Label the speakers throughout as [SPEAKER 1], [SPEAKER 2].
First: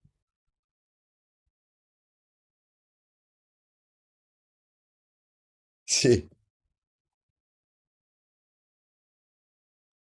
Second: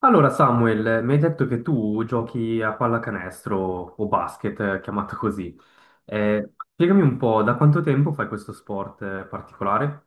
[SPEAKER 1] Allora, Samuel, mi hai detto che tu giochi a pallacanestro o basket, chiamato così.
[SPEAKER 2] Sì,
[SPEAKER 1] Spiegami un po', da quanto tempo fai questo sport particolare?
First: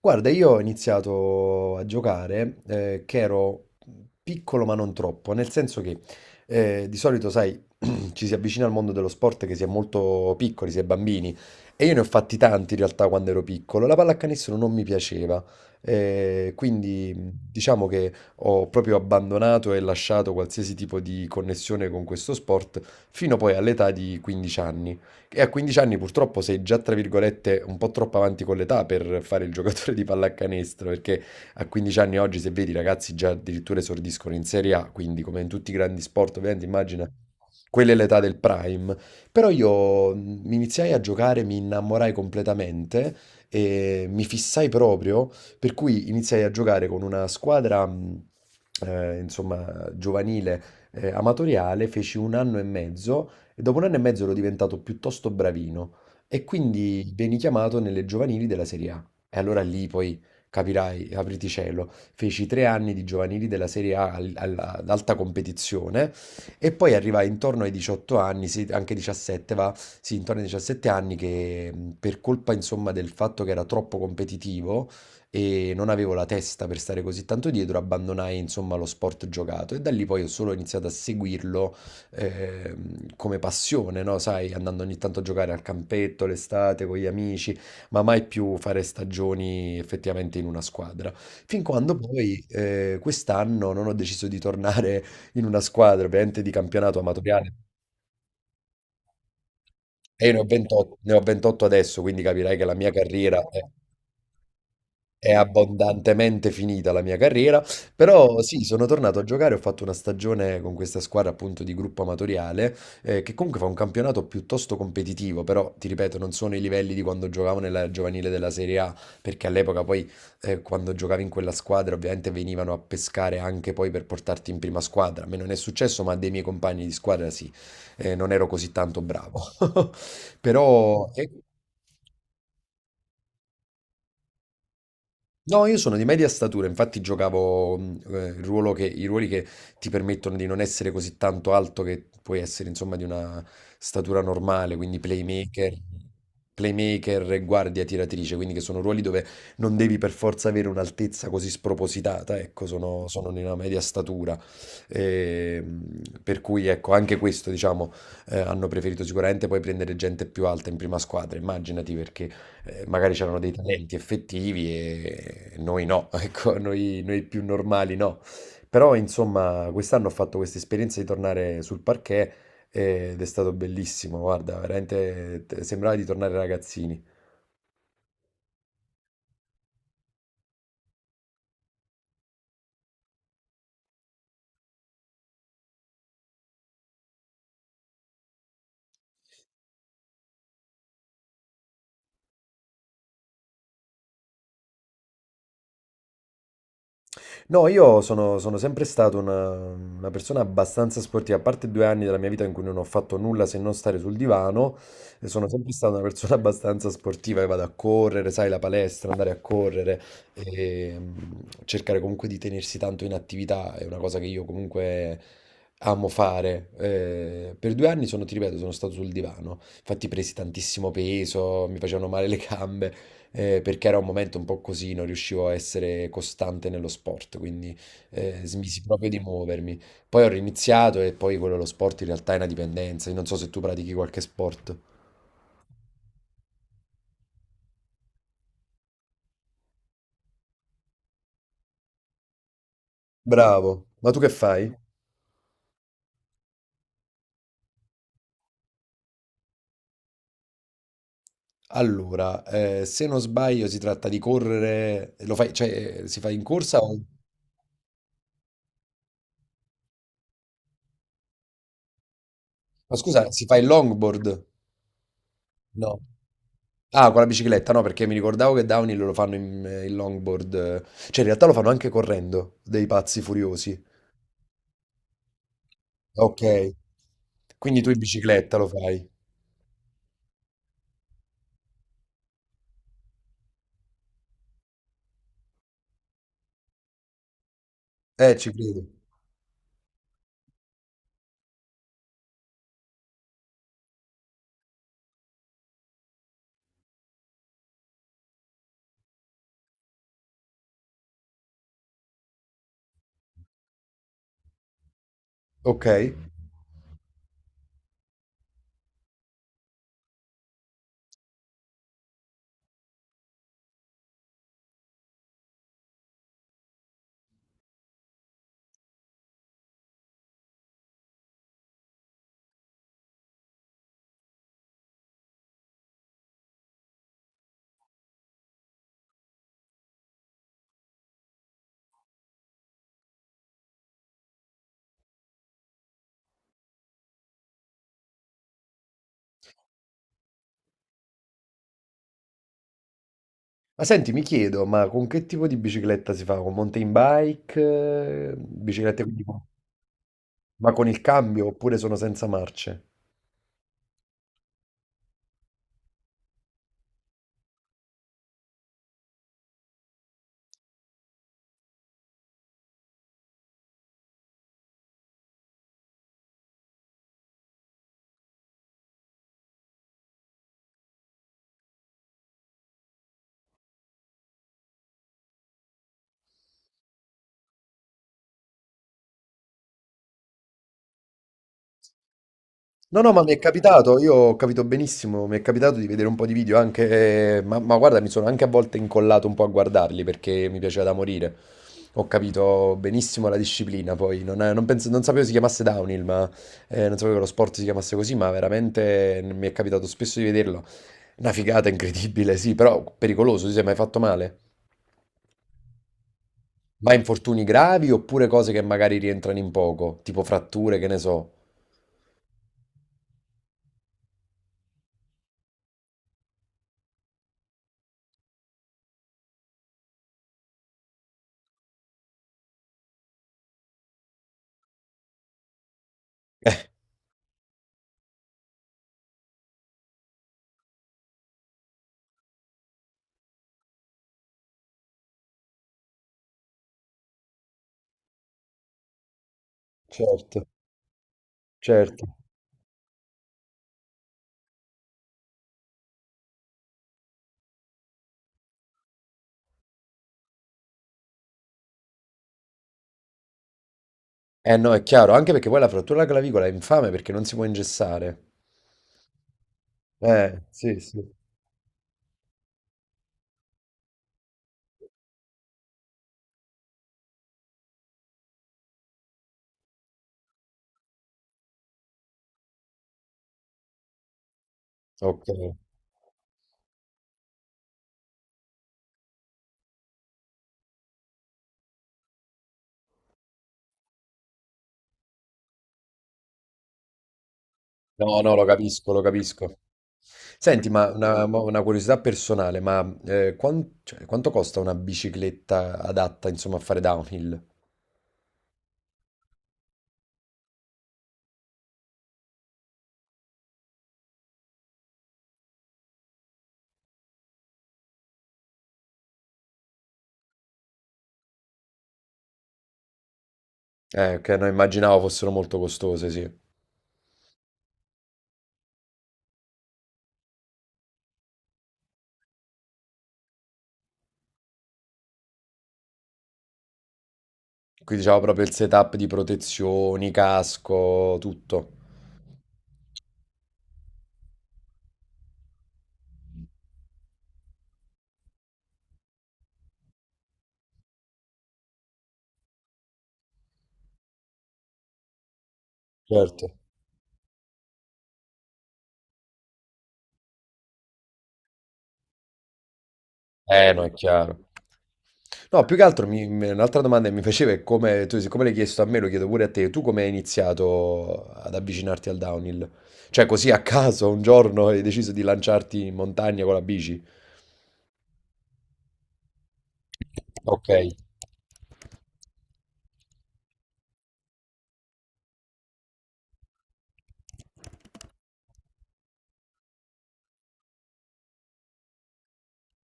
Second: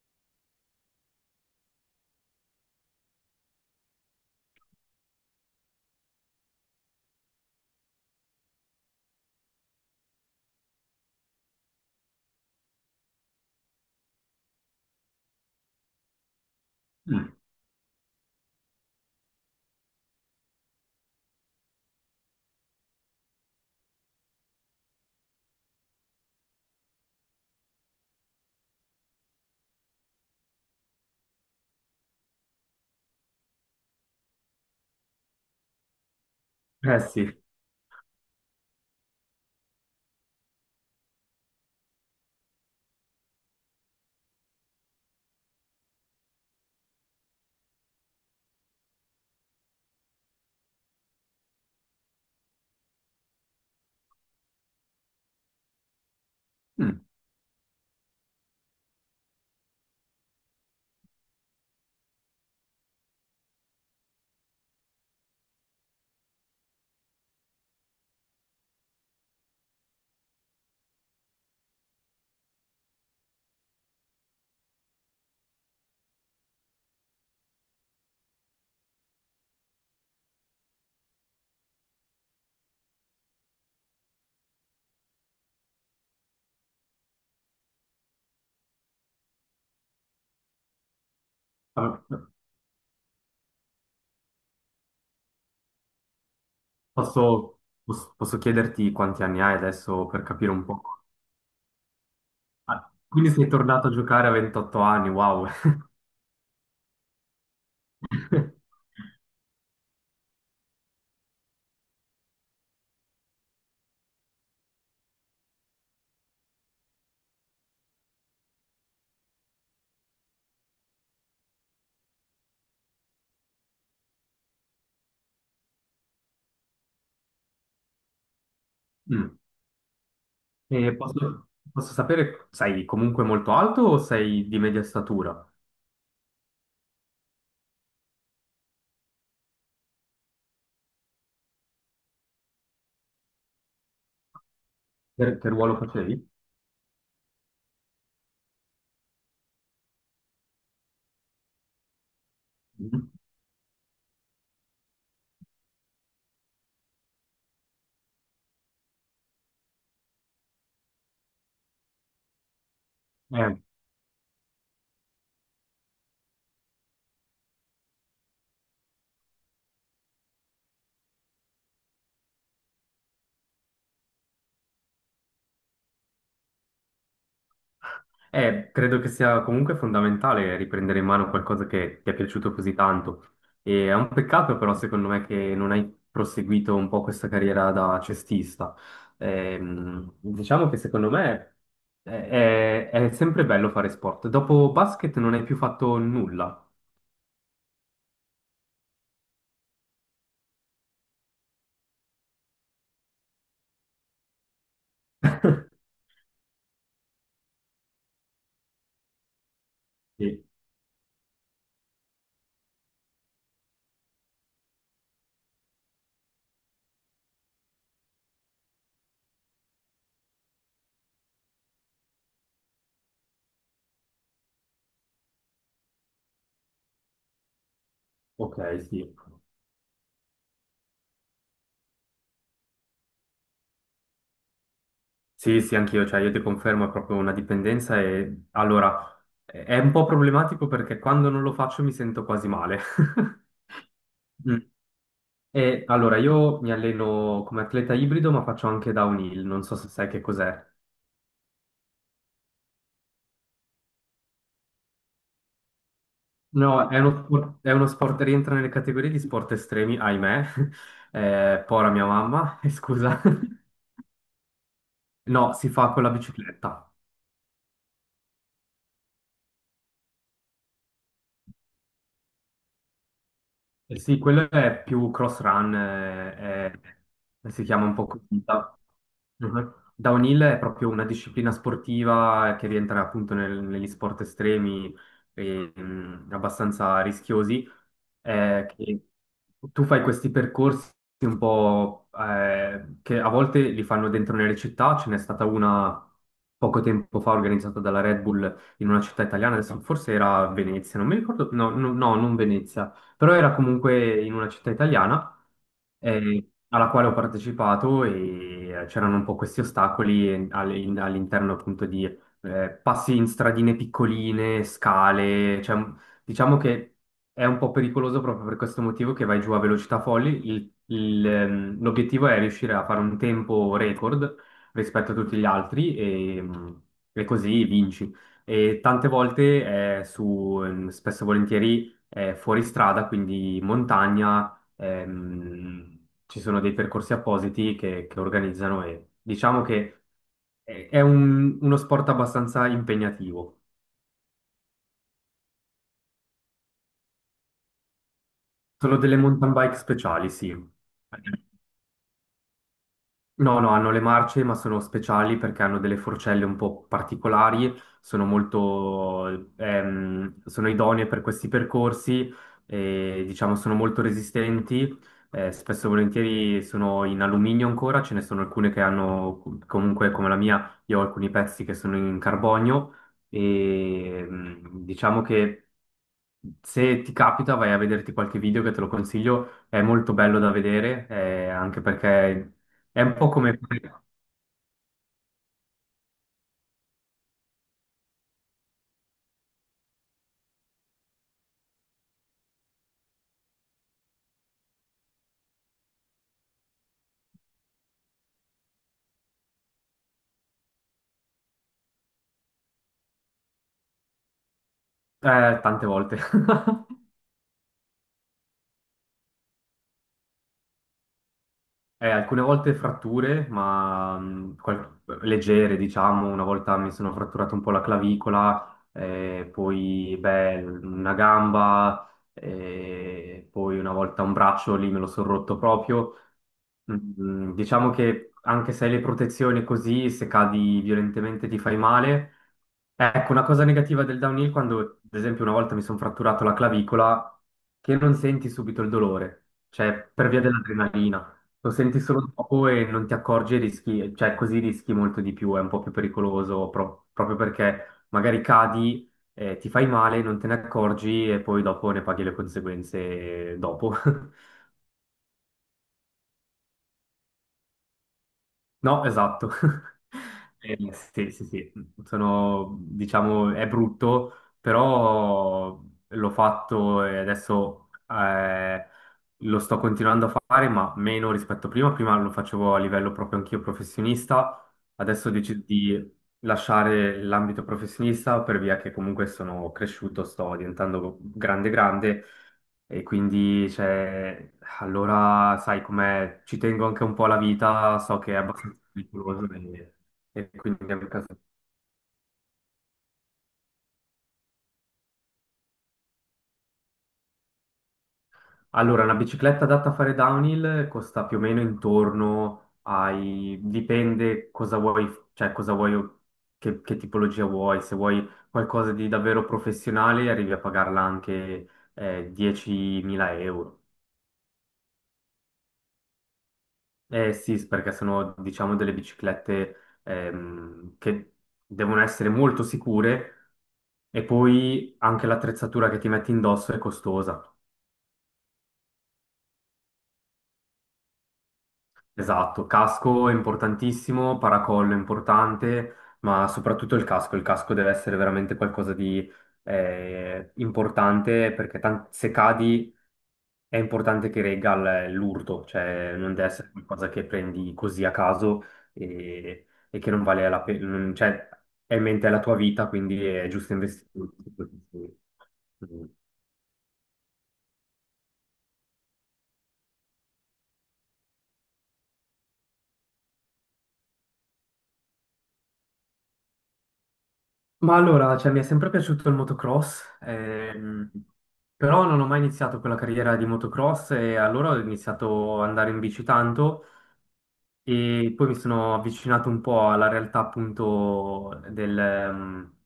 [SPEAKER 2] guarda, io ho iniziato a giocare che ero piccolo ma non troppo, nel senso che di solito, sai, ci si avvicina al mondo dello sport che si è molto piccoli, si è bambini, e io ne ho fatti tanti in realtà quando ero piccolo. La pallacanestro non mi piaceva, quindi
[SPEAKER 1] Mm.
[SPEAKER 2] diciamo che ho proprio abbandonato e lasciato qualsiasi tipo di connessione con questo sport fino poi all'età di 15 anni. E a 15 anni purtroppo sei già, tra virgolette, un po' troppo avanti con l'età per fare il giocatore di pallacanestro, perché a 15 anni oggi, se vedi, i ragazzi già addirittura esordiscono in Serie A, quindi come in tutti i grandi sport, ovviamente
[SPEAKER 1] Eh
[SPEAKER 2] immagina,
[SPEAKER 1] sì.
[SPEAKER 2] quella è l'età del prime. Però io mi iniziai a giocare, mi innamorai completamente e mi fissai proprio, per cui iniziai a giocare con una squadra, insomma, giovanile, amatoriale, feci un anno e mezzo e dopo un anno e mezzo ero diventato piuttosto bravino e
[SPEAKER 1] Mm.
[SPEAKER 2] quindi veni chiamato nelle giovanili della Serie A. E allora lì poi capirai, apriti cielo, feci tre anni di giovanili della Serie A ad alta competizione e poi arrivai intorno ai 18 anni, sì, anche 17 va, sì, intorno ai 17 anni che per colpa insomma del fatto che era troppo competitivo e non avevo la testa per stare così tanto dietro, abbandonai insomma lo sport giocato e da lì poi ho solo iniziato a seguirlo eh, come passione, no? Sai, andando ogni tanto a giocare al campetto l'estate con gli amici, ma mai più fare stagioni effettivamente in una squadra. Fin quando
[SPEAKER 1] Ah,
[SPEAKER 2] poi quest'anno non ho deciso di tornare in una squadra, ovviamente di campionato amatoriale.
[SPEAKER 1] posso chiederti quanti anni hai adesso per
[SPEAKER 2] E io ne ho
[SPEAKER 1] capire un po'?
[SPEAKER 2] 28, ne ho 28 adesso, quindi capirai che la mia
[SPEAKER 1] Ah, quindi
[SPEAKER 2] carriera
[SPEAKER 1] sei
[SPEAKER 2] è...
[SPEAKER 1] tornato a giocare a 28 anni,
[SPEAKER 2] È
[SPEAKER 1] wow.
[SPEAKER 2] abbondantemente finita la mia carriera, però sì, sono tornato a giocare, ho fatto una stagione con questa squadra appunto di gruppo amatoriale, che comunque fa un campionato piuttosto competitivo, però ti ripeto, non sono i livelli di quando giocavo nella giovanile della Serie A, perché all'epoca poi quando giocavi in quella squadra ovviamente venivano a pescare anche poi per portarti in prima squadra. A me non è successo, ma a dei miei compagni di squadra sì. Non ero così tanto
[SPEAKER 1] Mm.
[SPEAKER 2] bravo.
[SPEAKER 1] E
[SPEAKER 2] Però...
[SPEAKER 1] posso, posso sapere, sei comunque molto alto o sei di media statura?
[SPEAKER 2] No, io sono di media statura, infatti giocavo il i ruoli che ti permettono di non essere così tanto alto che puoi essere insomma di una statura normale, quindi
[SPEAKER 1] Che ruolo facevi?
[SPEAKER 2] playmaker e guardia tiratrice, quindi che sono ruoli dove non devi per forza avere un'altezza così spropositata, ecco, sono di una media statura. E, per cui ecco, anche questo diciamo hanno preferito sicuramente poi prendere gente più alta in prima squadra, immaginati perché magari c'erano dei
[SPEAKER 1] Mm.
[SPEAKER 2] talenti effettivi e noi no, ecco, noi più normali no. Però insomma, quest'anno ho fatto questa esperienza di tornare sul parquet ed è stato bellissimo, guarda, veramente sembrava di tornare ragazzini.
[SPEAKER 1] Credo che sia comunque fondamentale riprendere in mano qualcosa che ti è piaciuto così tanto. E è un peccato però, secondo me, che non hai proseguito un po' questa carriera da cestista. Diciamo che secondo me è, è sempre bello fare sport. Dopo basket non hai più fatto nulla.
[SPEAKER 2] No, sono sempre stato una persona abbastanza sportiva, a parte due anni della mia vita in cui non ho fatto nulla se non stare sul divano, e sono sempre stata una persona abbastanza sportiva, che vado a correre, sai, la palestra, andare a correre,
[SPEAKER 1] Sì,
[SPEAKER 2] e cercare comunque di tenersi tanto in attività è una cosa che io comunque amo fare. Per due anni ti ripeto, sono stato sul divano, infatti presi tantissimo peso, mi facevano male le gambe, perché era un momento un po' così, non riuscivo a essere costante nello sport, quindi
[SPEAKER 1] ok,
[SPEAKER 2] smisi proprio
[SPEAKER 1] sì.
[SPEAKER 2] di muovermi. Poi ho riniziato e poi quello lo sport in realtà è una dipendenza. Io non so se tu pratichi qualche sport.
[SPEAKER 1] Sì, sì, anch'io, cioè io ti confermo, è proprio una dipendenza e allora è un po' problematico perché quando non lo faccio mi sento quasi male.
[SPEAKER 2] Bravo, ma tu che fai?
[SPEAKER 1] E allora, io mi alleno come atleta ibrido, ma faccio anche downhill, non so se sai che cos'è.
[SPEAKER 2] Allora, se non sbaglio si tratta di correre, lo fai, cioè si fa in corsa
[SPEAKER 1] No,
[SPEAKER 2] o...
[SPEAKER 1] è uno sport, rientra nelle categorie di sport estremi, ahimè. Pora mia mamma,
[SPEAKER 2] Ma
[SPEAKER 1] scusa.
[SPEAKER 2] scusa, si fa il longboard?
[SPEAKER 1] No, si fa
[SPEAKER 2] No.
[SPEAKER 1] con la bicicletta.
[SPEAKER 2] Ah, con la bicicletta, no, perché mi ricordavo che downhill lo fanno in, in longboard, cioè in realtà lo fanno anche correndo, dei pazzi furiosi.
[SPEAKER 1] Eh sì, quello è più cross run,
[SPEAKER 2] Ok.
[SPEAKER 1] si
[SPEAKER 2] Quindi
[SPEAKER 1] chiama
[SPEAKER 2] tu
[SPEAKER 1] un
[SPEAKER 2] in
[SPEAKER 1] po' così,
[SPEAKER 2] bicicletta lo
[SPEAKER 1] no?
[SPEAKER 2] fai?
[SPEAKER 1] Mhm. Downhill è proprio una disciplina sportiva che rientra appunto negli sport estremi e, abbastanza rischiosi.
[SPEAKER 2] Ci credo.
[SPEAKER 1] Che tu fai questi percorsi un po', che a volte li fanno dentro nelle città, ce n'è stata una poco tempo fa organizzata dalla Red Bull in una città italiana, adesso forse era Venezia, non mi ricordo, no, no, no, non Venezia, però era comunque in una città italiana
[SPEAKER 2] Ok.
[SPEAKER 1] alla quale ho partecipato, e c'erano un po' questi ostacoli all'interno appunto di, passi in stradine piccoline, scale, diciamo che è un po' pericoloso proprio per questo motivo, che vai giù a velocità folli. L'obiettivo è riuscire a fare un tempo record rispetto a tutti gli altri e, e così vinci. E tante volte è su, spesso e volentieri fuoristrada, quindi montagna, ci sono dei percorsi appositi che organizzano, e diciamo che uno sport abbastanza impegnativo.
[SPEAKER 2] Ma senti, mi chiedo, ma con che tipo di bicicletta si fa? Con mountain bike? Eh,
[SPEAKER 1] Sono
[SPEAKER 2] biciclette
[SPEAKER 1] delle mountain bike speciali, sì.
[SPEAKER 2] ma con il cambio oppure sono senza marce?
[SPEAKER 1] No, no, hanno le marce, ma sono speciali perché hanno delle forcelle un po' particolari, sono molto, sono idonee per questi percorsi e diciamo sono molto resistenti. Spesso e volentieri sono in alluminio ancora, ce ne sono alcune che hanno, comunque come la mia, io ho alcuni pezzi che sono in carbonio e, diciamo che se ti capita, vai a vederti qualche video, che te lo consiglio, è molto bello da vedere, anche perché
[SPEAKER 2] No,
[SPEAKER 1] è
[SPEAKER 2] no,
[SPEAKER 1] un
[SPEAKER 2] ma
[SPEAKER 1] po'
[SPEAKER 2] mi è
[SPEAKER 1] come...
[SPEAKER 2] capitato, io ho capito benissimo, mi è capitato di vedere un po' di video anche, ma guarda, mi sono anche a volte incollato un po' a guardarli perché mi piaceva da morire. Ho capito benissimo la disciplina, poi non sapevo si chiamasse downhill, ma non sapevo che lo sport si chiamasse così, ma veramente mi è capitato spesso di vederlo. Una figata incredibile, sì, però pericoloso, ti sei mai fatto male?
[SPEAKER 1] tante volte.
[SPEAKER 2] Ma infortuni gravi oppure cose che magari rientrano in poco, tipo fratture, che ne so.
[SPEAKER 1] Alcune volte fratture, ma leggere, diciamo, una volta mi sono fratturato un po' la clavicola, poi beh, una gamba, poi una volta un braccio lì me lo sono rotto proprio. Mm. Diciamo che anche se hai le protezioni, così, se cadi violentemente ti fai male. Ecco, una cosa negativa del downhill, quando ad esempio una volta mi sono fratturato la clavicola, che non senti subito il dolore, cioè per via
[SPEAKER 2] Certo,
[SPEAKER 1] dell'adrenalina. Lo senti
[SPEAKER 2] certo.
[SPEAKER 1] solo dopo e non ti accorgi e rischi, cioè così rischi molto di più, è un po' più pericoloso proprio perché magari cadi, ti fai male, non te ne accorgi e poi dopo ne paghi le conseguenze dopo.
[SPEAKER 2] Eh no, è chiaro, anche perché poi la frattura alla clavicola è infame perché non si può ingessare.
[SPEAKER 1] No, esatto.
[SPEAKER 2] Sì, sì.
[SPEAKER 1] Sì, sì, sì, sono, diciamo, è brutto, però l'ho fatto e adesso, lo sto continuando a fare, ma meno rispetto a prima. Prima lo facevo a livello proprio anch'io professionista,
[SPEAKER 2] Ok.
[SPEAKER 1] adesso ho deciso di lasciare l'ambito professionista per via che comunque sono cresciuto, sto diventando grande grande, e quindi, cioè, allora sai com'è, ci tengo anche un po' alla vita, so
[SPEAKER 2] No,
[SPEAKER 1] che
[SPEAKER 2] no,
[SPEAKER 1] è
[SPEAKER 2] lo
[SPEAKER 1] abbastanza
[SPEAKER 2] capisco, lo
[SPEAKER 1] pericoloso,
[SPEAKER 2] capisco.
[SPEAKER 1] e
[SPEAKER 2] Senti,
[SPEAKER 1] quindi
[SPEAKER 2] ma
[SPEAKER 1] è un casino.
[SPEAKER 2] una curiosità personale, ma cioè, quanto costa una bicicletta adatta, insomma, a fare downhill?
[SPEAKER 1] Allora, una bicicletta adatta a fare downhill costa più o meno intorno ai... dipende cosa vuoi, cioè cosa vuoi, che tipologia vuoi. Se vuoi qualcosa di davvero professionale arrivi a pagarla anche, 10.000 euro.
[SPEAKER 2] Che non immaginavo fossero molto costose, sì.
[SPEAKER 1] Eh sì, perché sono, diciamo, delle biciclette, che devono essere molto sicure, e poi anche l'attrezzatura che ti metti indosso è costosa.
[SPEAKER 2] Qui diciamo proprio il setup di protezioni, casco, tutto.
[SPEAKER 1] Esatto, casco è importantissimo, paracollo è importante, ma soprattutto il casco. Il casco deve essere veramente qualcosa di, importante, perché se cadi è importante che regga l'urto, cioè non
[SPEAKER 2] Certo.
[SPEAKER 1] deve essere qualcosa che prendi così a caso e che non vale la pena, cioè è in mente la tua vita, quindi è giusto
[SPEAKER 2] No, è
[SPEAKER 1] investire.
[SPEAKER 2] chiaro. No, più che altro
[SPEAKER 1] Mm.
[SPEAKER 2] un'altra domanda che mi faceva è come, tu, siccome l'hai chiesto a me, lo chiedo pure a te, tu come hai iniziato ad avvicinarti al downhill? Cioè così a caso un giorno hai deciso di lanciarti in montagna con la bici?
[SPEAKER 1] Ma allora, cioè, mi è sempre piaciuto il motocross,
[SPEAKER 2] Ok.
[SPEAKER 1] però non ho mai iniziato quella carriera di motocross, e allora ho iniziato ad andare in bici tanto. E poi mi sono avvicinato un po' alla realtà appunto del,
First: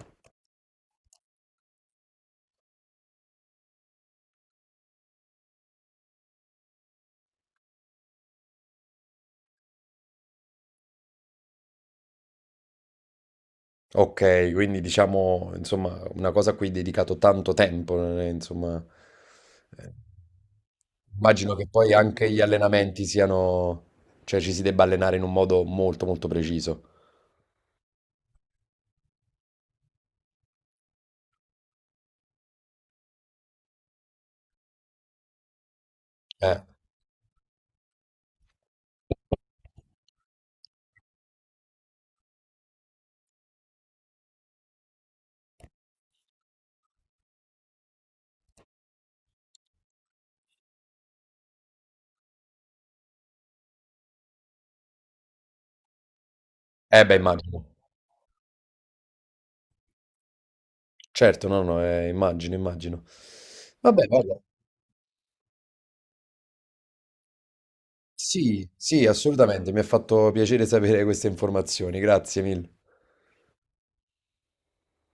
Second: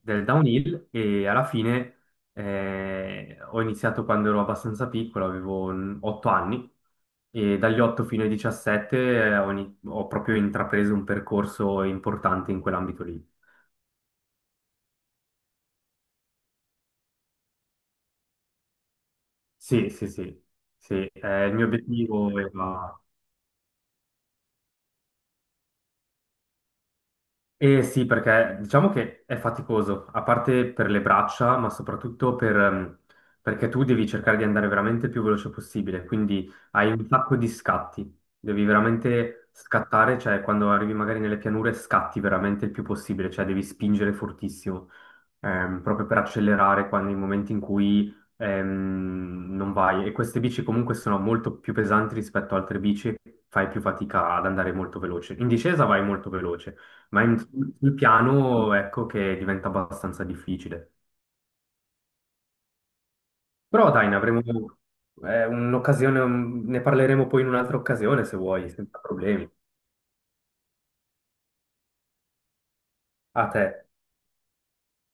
[SPEAKER 1] del downhill, e alla fine, ho iniziato quando ero abbastanza piccolo, avevo 8 anni, e dagli 8 fino ai 17, ho proprio intrapreso un percorso importante in quell'ambito lì.
[SPEAKER 2] Ok, quindi diciamo, insomma, una cosa a cui hai dedicato tanto tempo, non è, insomma,
[SPEAKER 1] Sì,
[SPEAKER 2] eh,
[SPEAKER 1] sì, sì, sì.
[SPEAKER 2] immagino
[SPEAKER 1] Il mio
[SPEAKER 2] che poi anche
[SPEAKER 1] obiettivo
[SPEAKER 2] gli
[SPEAKER 1] era...
[SPEAKER 2] allenamenti siano, cioè ci si debba allenare in un modo molto molto preciso.
[SPEAKER 1] Eh sì, perché diciamo che è faticoso, a parte per le braccia, ma soprattutto per, perché tu devi cercare di andare veramente il più veloce possibile, quindi
[SPEAKER 2] Eh,
[SPEAKER 1] hai un sacco di scatti, devi veramente scattare, cioè quando arrivi magari nelle pianure scatti veramente il più possibile, cioè devi spingere fortissimo, proprio per accelerare quando, nei momenti in cui, non vai. E queste bici comunque sono molto più pesanti rispetto a altre bici, fai più fatica ad andare molto veloce. In discesa vai molto veloce,
[SPEAKER 2] eh beh,
[SPEAKER 1] ma
[SPEAKER 2] immagino.
[SPEAKER 1] sul piano ecco che diventa abbastanza difficile.
[SPEAKER 2] Certo, no, no, immagino, immagino.
[SPEAKER 1] Però
[SPEAKER 2] Vabbè,
[SPEAKER 1] dai, ne
[SPEAKER 2] guarda,
[SPEAKER 1] avremo, un'occasione, ne parleremo poi in un'altra occasione se
[SPEAKER 2] sì,
[SPEAKER 1] vuoi, senza
[SPEAKER 2] sì,
[SPEAKER 1] problemi.
[SPEAKER 2] assolutamente, mi ha fatto piacere sapere queste informazioni, grazie mille.
[SPEAKER 1] A te.